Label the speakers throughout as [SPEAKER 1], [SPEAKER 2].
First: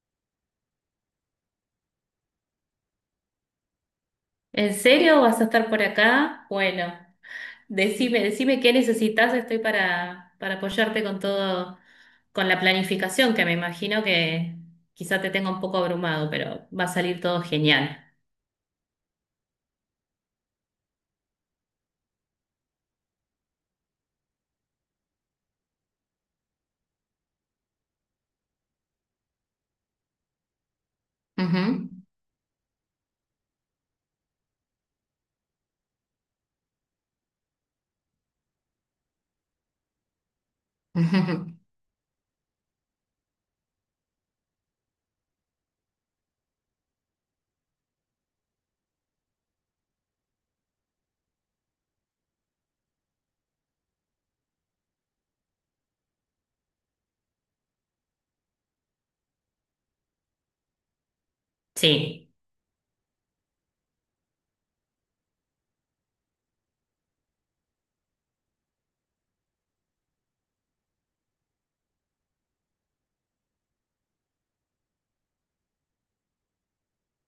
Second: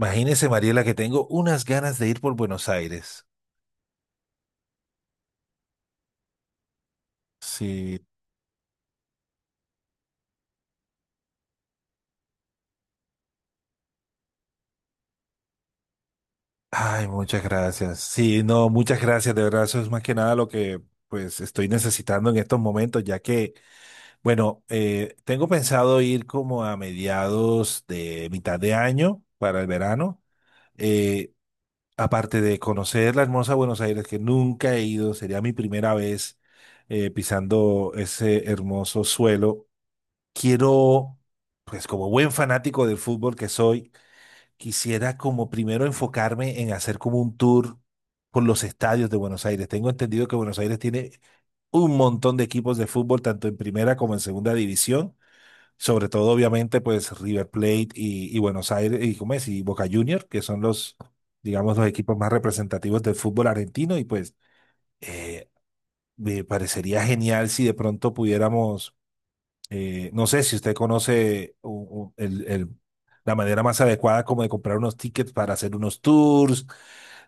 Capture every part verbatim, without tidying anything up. [SPEAKER 1] Imagínese, Mariela, que tengo unas ganas de ir por Buenos Aires.
[SPEAKER 2] ¿En serio vas a estar por acá? Bueno,
[SPEAKER 1] Sí.
[SPEAKER 2] decime, decime qué necesitas. Estoy para, para apoyarte con todo, con la planificación, que me imagino que quizá te tenga un poco abrumado, pero va a
[SPEAKER 1] Ay,
[SPEAKER 2] salir todo
[SPEAKER 1] muchas
[SPEAKER 2] genial.
[SPEAKER 1] gracias. Sí, no, muchas gracias. De verdad, eso es más que nada lo que pues estoy necesitando en estos momentos, ya que, bueno, eh, tengo pensado ir como a mediados de mitad de año para el verano. Eh,
[SPEAKER 2] Ujú.
[SPEAKER 1] aparte de conocer la hermosa Buenos Aires, que nunca he ido, sería mi primera vez eh, pisando ese hermoso suelo. Quiero, pues como buen fanático del fútbol que soy, quisiera como primero enfocarme en hacer como un tour por los estadios de Buenos Aires. Tengo entendido que Buenos Aires tiene un montón de equipos de fútbol, tanto en primera como en segunda división, sobre todo obviamente pues River Plate y, y Buenos Aires y, ¿cómo es? Y Boca Juniors, que son los, digamos, los equipos
[SPEAKER 2] Sí.
[SPEAKER 1] más representativos del fútbol argentino y pues eh, me parecería genial si de pronto pudiéramos eh, no sé si usted conoce u- u- el- el- la manera más adecuada como de comprar unos tickets para hacer unos tours.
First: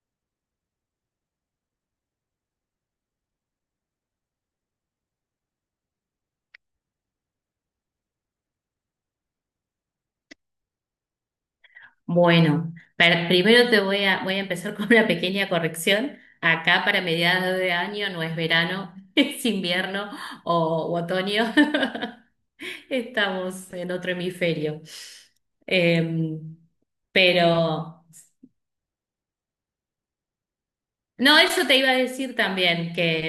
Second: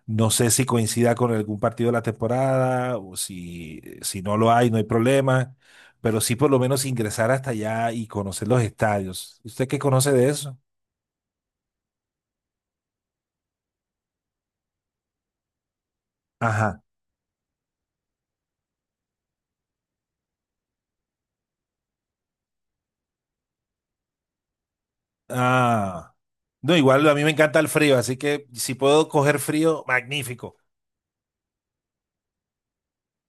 [SPEAKER 1] No sé si coincida con algún partido de la temporada o si, si no lo hay, no hay problema. Pero sí por lo menos ingresar hasta allá y conocer los estadios. ¿Usted qué conoce de eso?
[SPEAKER 2] Bueno, per- primero te voy a, voy a empezar con una pequeña corrección.
[SPEAKER 1] Ajá.
[SPEAKER 2] Acá para mediados de año no es verano, es invierno o, u otoño. Estamos en otro hemisferio.
[SPEAKER 1] Ah.
[SPEAKER 2] Em,
[SPEAKER 1] No, igual a mí me encanta el frío,
[SPEAKER 2] pero
[SPEAKER 1] así que si puedo coger frío, magnífico.
[SPEAKER 2] no, eso te iba a decir también, que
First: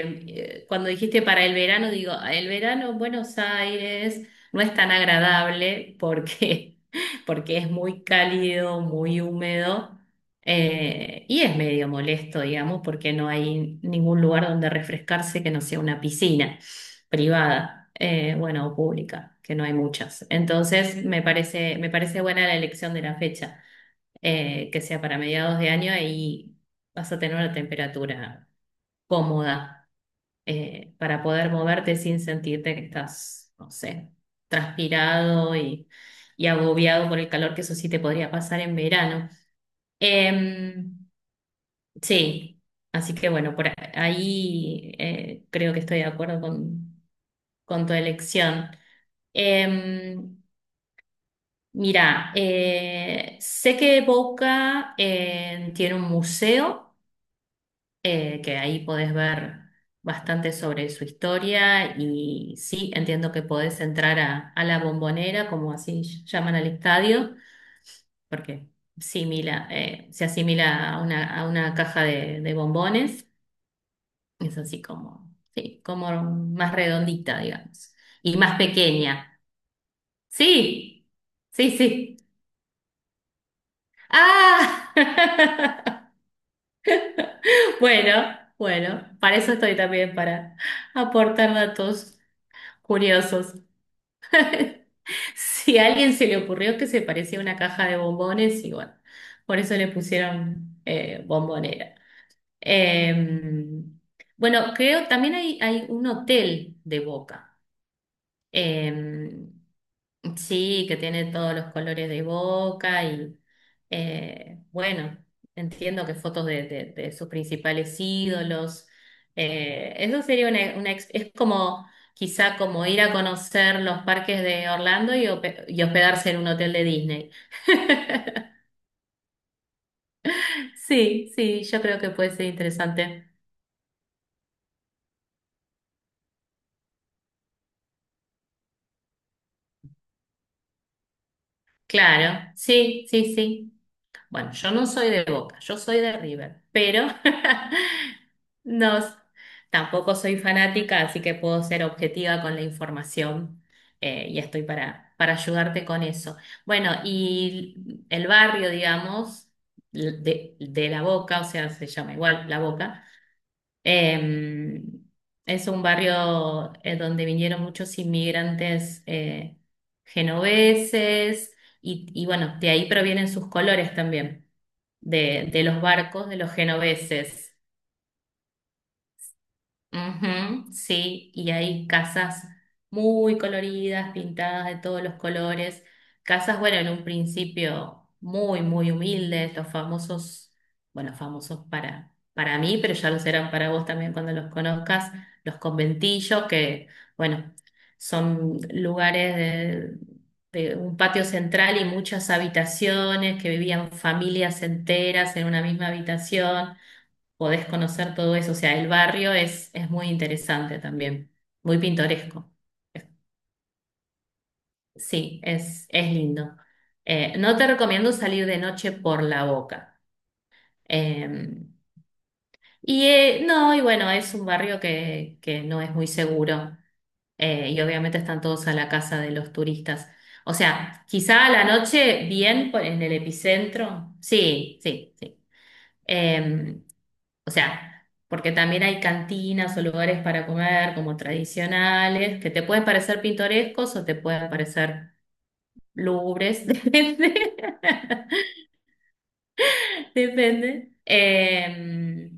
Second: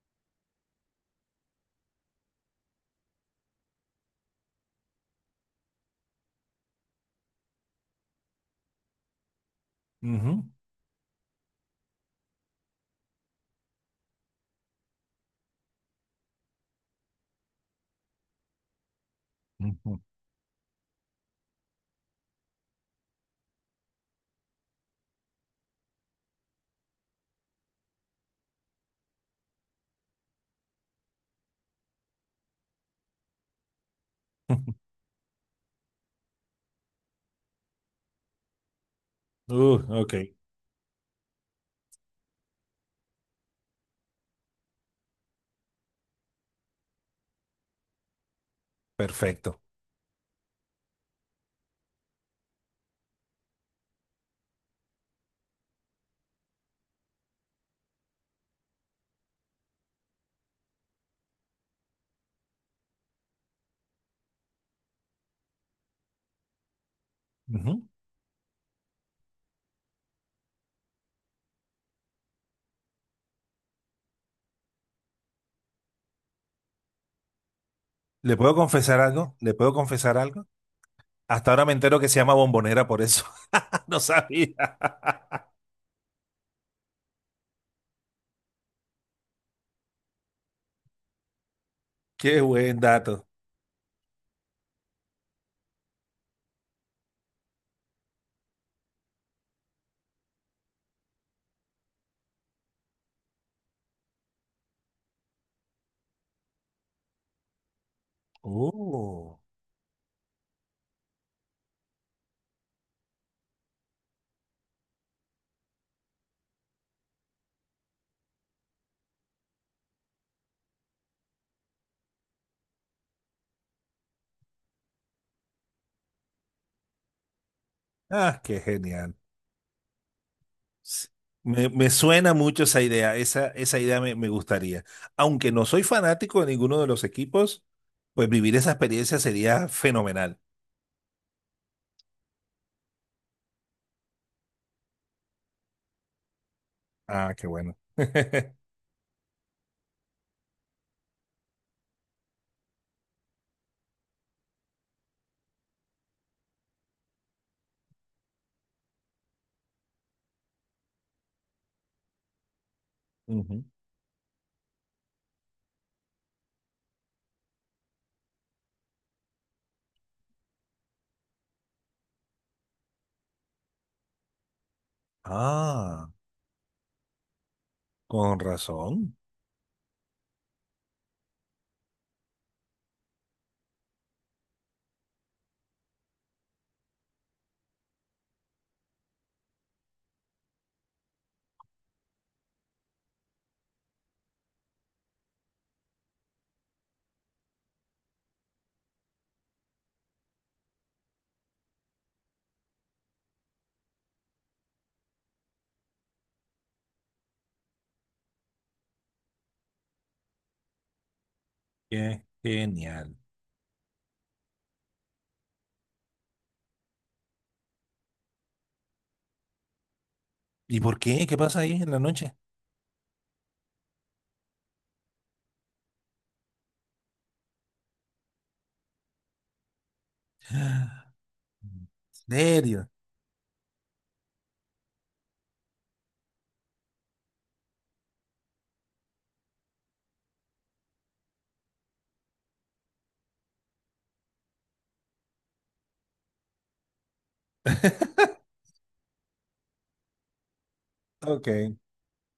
[SPEAKER 2] eh, cuando dijiste para el verano, digo, el verano en Buenos Aires no es tan agradable porque, porque es muy cálido, muy húmedo,
[SPEAKER 1] Ujú.
[SPEAKER 2] eh, y es medio molesto, digamos, porque no hay ningún lugar donde refrescarse que no sea una piscina privada, eh, bueno, o pública, que no hay
[SPEAKER 1] Ujú.
[SPEAKER 2] muchas. Entonces, me parece, me parece buena la elección de la fecha, eh, que sea para mediados de año, y vas a tener una temperatura cómoda, eh, para poder moverte sin sentirte que estás, no sé, transpirado y, y agobiado por el calor, que eso sí te podría pasar en verano.
[SPEAKER 1] Uh, ok,
[SPEAKER 2] Em, sí, así que bueno, por ahí, eh, creo que estoy de acuerdo con, con tu elección.
[SPEAKER 1] perfecto.
[SPEAKER 2] Em, Mira, eh, sé que Boca eh, tiene un museo, eh, que ahí podés ver bastante sobre su historia. Y sí, entiendo que podés entrar a, a la Bombonera, como así llaman al estadio,
[SPEAKER 1] Ujú.
[SPEAKER 2] porque simila, eh, se asimila a una, a una caja de, de bombones. Es así como, sí, como más redondita, digamos,
[SPEAKER 1] ¿Le
[SPEAKER 2] y
[SPEAKER 1] puedo
[SPEAKER 2] más
[SPEAKER 1] confesar algo?
[SPEAKER 2] pequeña.
[SPEAKER 1] ¿Le puedo confesar algo?
[SPEAKER 2] Sí,
[SPEAKER 1] Hasta ahora
[SPEAKER 2] sí,
[SPEAKER 1] me entero que
[SPEAKER 2] sí.
[SPEAKER 1] se llama bombonera por eso. No sabía.
[SPEAKER 2] Ah, bueno, bueno, para eso estoy también, para aportar datos
[SPEAKER 1] Qué buen dato.
[SPEAKER 2] curiosos. Si a alguien se le ocurrió que se parecía a una caja de bombones, y bueno, por eso le pusieron eh, bombonera. Eh, bueno, creo también hay, hay un hotel de Boca.
[SPEAKER 1] Oh,
[SPEAKER 2] Eh, Sí, que tiene todos los colores de Boca y, eh, bueno, entiendo que fotos de, de- de sus principales ídolos. Eh, eso sería una, una ex- es como quizá como ir a conocer los parques de Orlando y, hope- y hospedarse en un hotel de Disney.
[SPEAKER 1] ah, qué genial. S-
[SPEAKER 2] Sí, sí,
[SPEAKER 1] Me,
[SPEAKER 2] yo
[SPEAKER 1] me
[SPEAKER 2] creo que
[SPEAKER 1] suena
[SPEAKER 2] puede ser
[SPEAKER 1] mucho esa idea.
[SPEAKER 2] interesante.
[SPEAKER 1] Esa, esa idea me, me gustaría. Aunque no soy fanático de ninguno de los equipos, pues vivir esa experiencia sería fenomenal.
[SPEAKER 2] Claro, sí, sí, sí. Bueno, yo no soy de Boca, yo soy de River, pero
[SPEAKER 1] Ah, qué bueno.
[SPEAKER 2] no, tampoco soy fanática, así que puedo ser objetiva con la información, eh, y estoy para, para ayudarte con eso. Bueno, y el barrio, digamos, de, de La Boca, o sea, se llama igual La Boca,
[SPEAKER 1] Ujú.
[SPEAKER 2] eh, es un barrio eh, donde vinieron muchos inmigrantes, eh, genoveses, y, y bueno, de ahí provienen sus colores también de, de los
[SPEAKER 1] Ah,
[SPEAKER 2] barcos de los genoveses.
[SPEAKER 1] con razón.
[SPEAKER 2] Ujú, sí, y hay casas muy coloridas, pintadas de todos los colores. Casas, bueno, en un principio muy, muy humildes, los famosos, bueno, famosos para, para mí, pero ya los serán para vos también cuando los conozcas, los conventillos, que, bueno, son lugares de... de un patio central y muchas habitaciones que vivían familias enteras en una misma habitación. Podés conocer todo eso. O sea, el barrio es, es muy interesante también, muy
[SPEAKER 1] Qué
[SPEAKER 2] pintoresco.
[SPEAKER 1] genial.
[SPEAKER 2] Sí, es, es lindo. Eh, no te recomiendo salir de noche por la Boca.
[SPEAKER 1] ¿Y por qué? ¿Qué
[SPEAKER 2] Eh,
[SPEAKER 1] pasa ahí en la noche?
[SPEAKER 2] y eh, no, y bueno, es un barrio que, que no es muy seguro. Eh, y obviamente están todos a la casa de los turistas. O sea, quizá a la
[SPEAKER 1] ¿En
[SPEAKER 2] noche bien por-
[SPEAKER 1] serio?
[SPEAKER 2] en el epicentro. Sí, sí, sí. Eh, O sea, porque también hay cantinas o lugares para comer como tradicionales, que te pueden parecer pintorescos o te pueden parecer lúgubres, depende, depende.
[SPEAKER 1] Ok,
[SPEAKER 2] Eh,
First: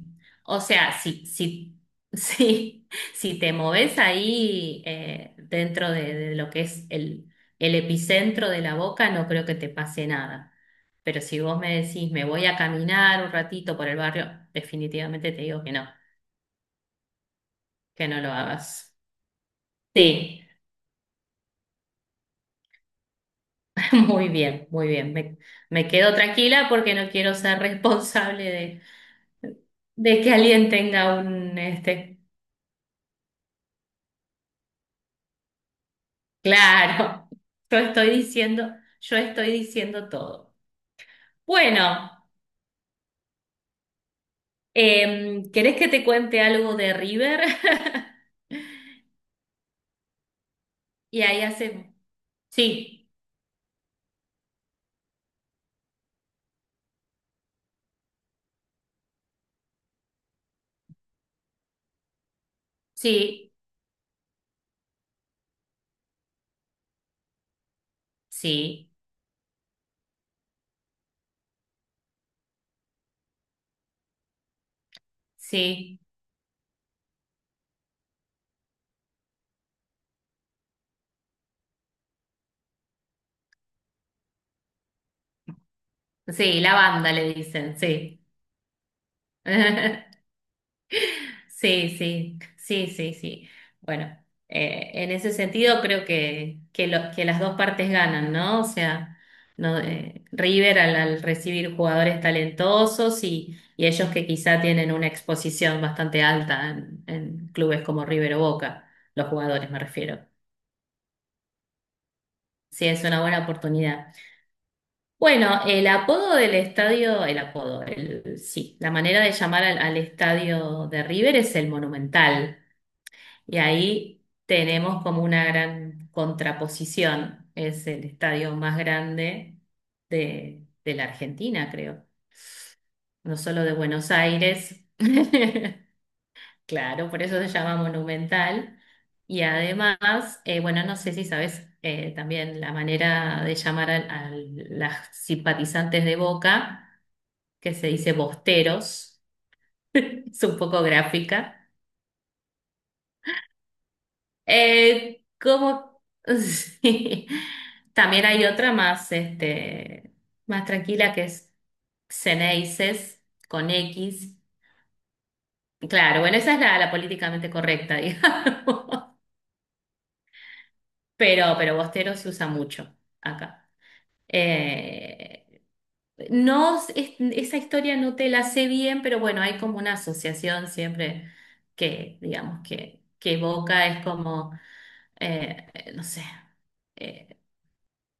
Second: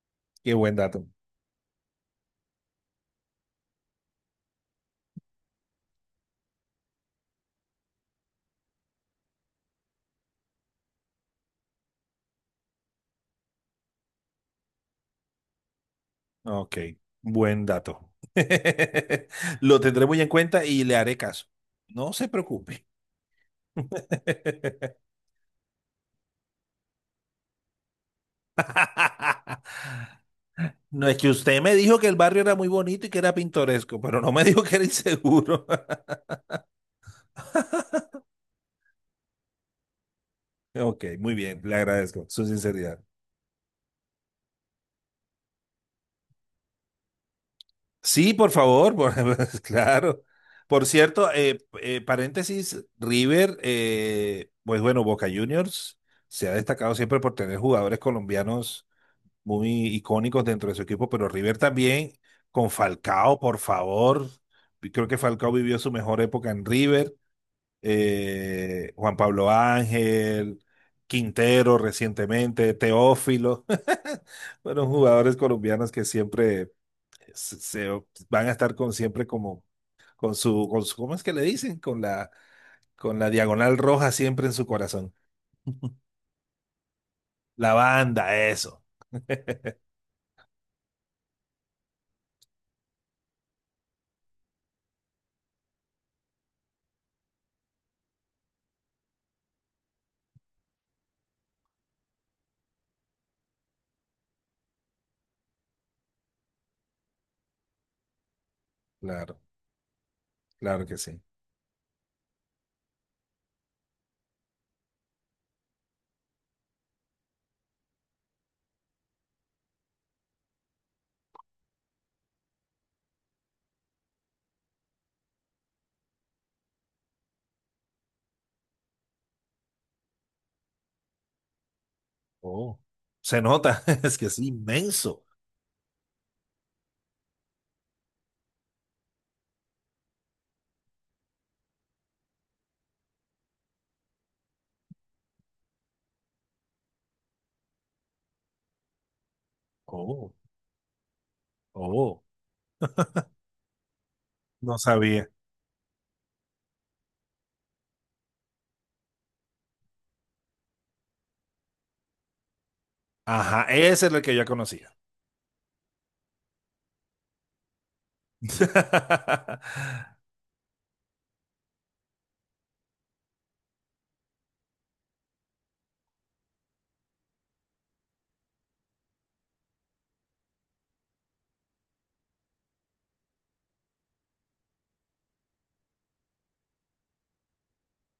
[SPEAKER 1] qué
[SPEAKER 2] o
[SPEAKER 1] buen
[SPEAKER 2] sea,
[SPEAKER 1] dato.
[SPEAKER 2] si, si, si, si te moves ahí, eh, dentro de, de lo que es el, el epicentro de la Boca, no creo que te pase nada. Pero si vos me decís, me voy a caminar un ratito por el barrio, definitivamente te digo que no,
[SPEAKER 1] Ok, buen
[SPEAKER 2] que
[SPEAKER 1] dato.
[SPEAKER 2] no lo hagas.
[SPEAKER 1] Lo tendré muy en
[SPEAKER 2] Sí.
[SPEAKER 1] cuenta y le haré caso. No se preocupe.
[SPEAKER 2] Muy bien, muy bien. Me, me quedo tranquila porque no quiero ser responsable de, de que alguien
[SPEAKER 1] No
[SPEAKER 2] tenga
[SPEAKER 1] es que
[SPEAKER 2] un,
[SPEAKER 1] usted me dijo que el
[SPEAKER 2] este,
[SPEAKER 1] barrio era muy bonito y que era pintoresco, pero no me dijo que era inseguro.
[SPEAKER 2] claro, yo estoy diciendo, yo estoy diciendo todo.
[SPEAKER 1] Ok, muy bien, le
[SPEAKER 2] Bueno,
[SPEAKER 1] agradezco su sinceridad.
[SPEAKER 2] em, ¿querés que te cuente algo de River?
[SPEAKER 1] Sí, por favor, por- claro. Por
[SPEAKER 2] Y
[SPEAKER 1] cierto,
[SPEAKER 2] ahí
[SPEAKER 1] eh,
[SPEAKER 2] hacemos.
[SPEAKER 1] eh, paréntesis,
[SPEAKER 2] Sí,
[SPEAKER 1] River, eh, pues bueno, Boca Juniors se ha destacado siempre por tener jugadores colombianos muy icónicos dentro de su equipo, pero River también con Falcao,
[SPEAKER 2] sí,
[SPEAKER 1] por favor. Y creo que Falcao vivió su mejor época en River.
[SPEAKER 2] sí,
[SPEAKER 1] Eh, Juan Pablo Ángel, Quintero recientemente, Teófilo. Fueron jugadores colombianos
[SPEAKER 2] sí,
[SPEAKER 1] que siempre se, se- van a estar con siempre como con su, con su, ¿cómo es que le dicen? Con la, con la diagonal roja siempre en su corazón.
[SPEAKER 2] sí, la banda le
[SPEAKER 1] La
[SPEAKER 2] dicen, sí.
[SPEAKER 1] banda, eso.
[SPEAKER 2] Sí, sí, sí, sí, sí. Bueno, eh, en ese sentido creo que, que, lo- que las dos partes ganan, ¿no? O sea, no, eh, River al, al recibir jugadores talentosos, y, y ellos que quizá tienen una exposición bastante alta en, en clubes como River o Boca, los
[SPEAKER 1] Claro,
[SPEAKER 2] jugadores me refiero.
[SPEAKER 1] claro que sí.
[SPEAKER 2] Sí, es una buena oportunidad. Bueno, el apodo del estadio, el apodo, el, sí, la manera de llamar al, al estadio de River es el Monumental. Y ahí tenemos como una gran contraposición. Es el estadio más grande de, de la Argentina, creo.
[SPEAKER 1] Oh,
[SPEAKER 2] No
[SPEAKER 1] se
[SPEAKER 2] solo de
[SPEAKER 1] nota,
[SPEAKER 2] Buenos
[SPEAKER 1] es que es
[SPEAKER 2] Aires.
[SPEAKER 1] inmenso.
[SPEAKER 2] Claro, por eso se llama Monumental. Y además, eh, bueno, no sé si sabes, eh, también la manera de llamar al- a, las simpatizantes de Boca, que se dice bosteros.
[SPEAKER 1] Oh,
[SPEAKER 2] Es un poco gráfica.
[SPEAKER 1] oh, no
[SPEAKER 2] Eh,
[SPEAKER 1] sabía.
[SPEAKER 2] como sí. También hay otra más, este, más tranquila que es Xeneices
[SPEAKER 1] Ajá,
[SPEAKER 2] con
[SPEAKER 1] ese es el que
[SPEAKER 2] X.
[SPEAKER 1] yo conocía.
[SPEAKER 2] Claro, bueno, esa es la, la políticamente correcta, digamos. Pero, pero Bostero se usa mucho acá. Eh, no, es- esa historia no te la sé bien, pero bueno, hay como una asociación siempre que, digamos, que, que evoca, es como, eh, no sé, eh,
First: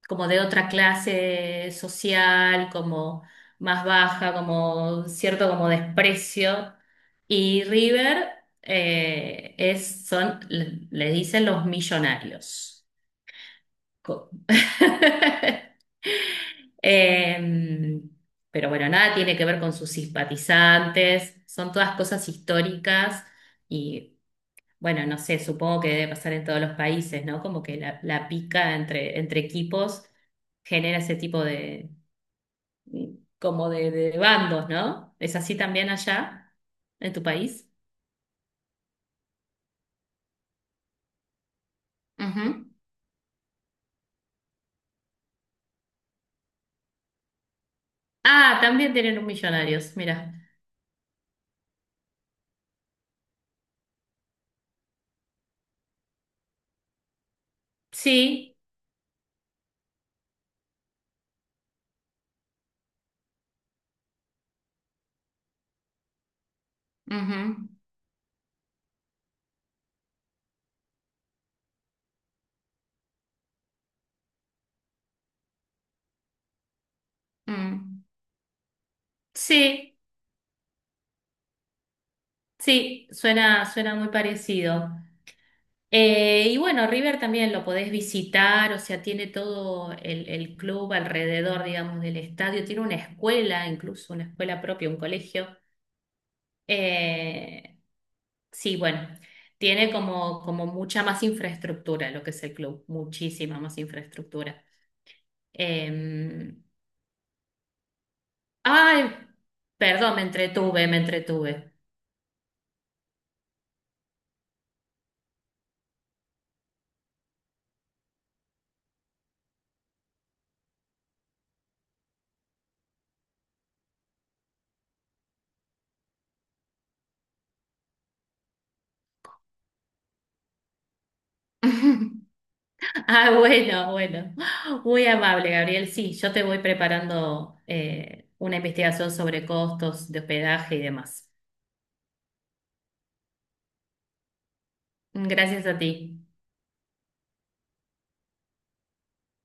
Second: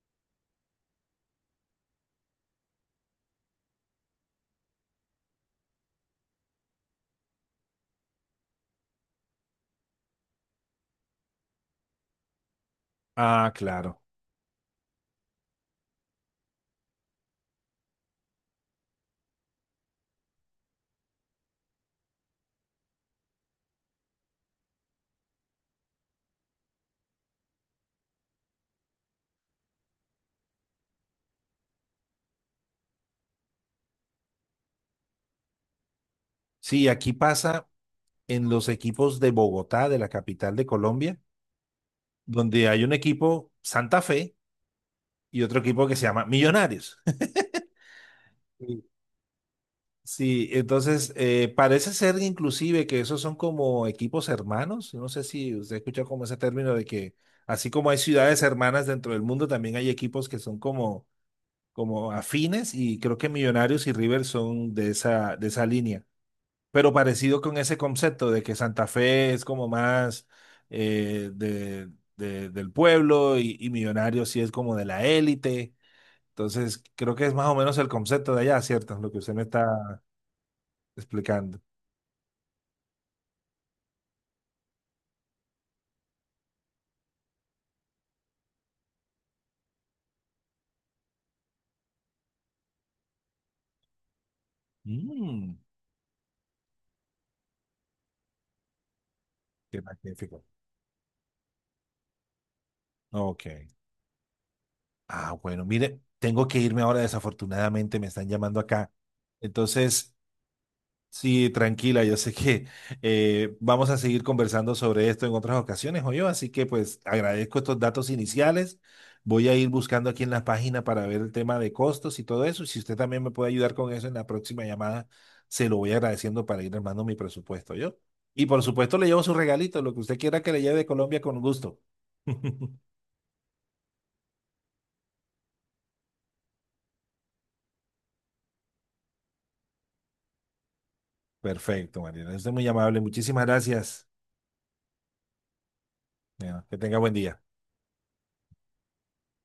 [SPEAKER 2] como de otra clase social, como más baja, como cierto como desprecio. Y River, eh, es, son, le, le dicen los millonarios.
[SPEAKER 1] Ah, claro.
[SPEAKER 2] Co- Eh, pero bueno, nada tiene que ver con sus simpatizantes, son todas cosas históricas, y bueno, no sé, supongo que debe pasar en todos los países, ¿no? Como que la, la pica entre, entre equipos genera ese tipo de, como de, de bandos, ¿no? ¿Es así también allá,
[SPEAKER 1] Sí, aquí
[SPEAKER 2] en tu
[SPEAKER 1] pasa
[SPEAKER 2] país?
[SPEAKER 1] en los equipos de Bogotá, de la capital de Colombia, donde
[SPEAKER 2] Ujú.
[SPEAKER 1] hay un equipo Santa Fe y otro equipo que se llama Millonarios.
[SPEAKER 2] Ah,
[SPEAKER 1] Sí,
[SPEAKER 2] también tienen un millonarios, mira.
[SPEAKER 1] sí, entonces eh, parece ser inclusive que esos son como equipos hermanos. No sé si usted ha escuchado como ese término de que así como hay ciudades
[SPEAKER 2] Sí,
[SPEAKER 1] hermanas dentro del mundo, también hay equipos que son como, como afines y creo que Millonarios y River son de esa, de esa línea. Pero parecido con
[SPEAKER 2] ujú,
[SPEAKER 1] ese concepto de que Santa Fe es como más eh, de, de- del pueblo y, y Millonarios sí es como de la élite. Entonces, creo que es más o menos el
[SPEAKER 2] mm,
[SPEAKER 1] concepto de allá, ¿cierto? Lo que usted me
[SPEAKER 2] sí,
[SPEAKER 1] está explicando.
[SPEAKER 2] sí, suena, suena muy parecido. Eh, y bueno, River también lo podés visitar, o sea, tiene todo el, el club alrededor, digamos, del estadio, tiene una escuela, incluso una escuela propia, un colegio.
[SPEAKER 1] Mm,
[SPEAKER 2] Eh, sí, bueno,
[SPEAKER 1] qué
[SPEAKER 2] tiene como,
[SPEAKER 1] magnífico.
[SPEAKER 2] como mucha más infraestructura lo que es el club,
[SPEAKER 1] Ok.
[SPEAKER 2] muchísima más infraestructura.
[SPEAKER 1] Ah, bueno, mire, tengo
[SPEAKER 2] Eh,
[SPEAKER 1] que irme ahora, desafortunadamente me están llamando acá.
[SPEAKER 2] Ay,
[SPEAKER 1] Entonces,
[SPEAKER 2] perdón, me entretuve, me
[SPEAKER 1] sí,
[SPEAKER 2] entretuve.
[SPEAKER 1] tranquila, yo sé que eh, vamos a seguir conversando sobre esto en otras ocasiones, o yo, así que pues agradezco estos datos iniciales. Voy a ir buscando aquí en la página para ver el tema de costos y todo eso. Y si usted también me puede ayudar con eso en la próxima llamada, se lo voy agradeciendo para ir armando mi presupuesto, yo. Y por supuesto le llevo su regalito, lo que usted quiera que le lleve de Colombia con gusto.
[SPEAKER 2] Ah, bueno, bueno. Muy amable, Gabriel. Sí, yo te voy preparando, eh, una investigación sobre costos de hospedaje y demás.
[SPEAKER 1] Perfecto, Mariana. Usted es muy amable. Muchísimas gracias.
[SPEAKER 2] Gracias a ti.
[SPEAKER 1] Bueno, que tenga buen día.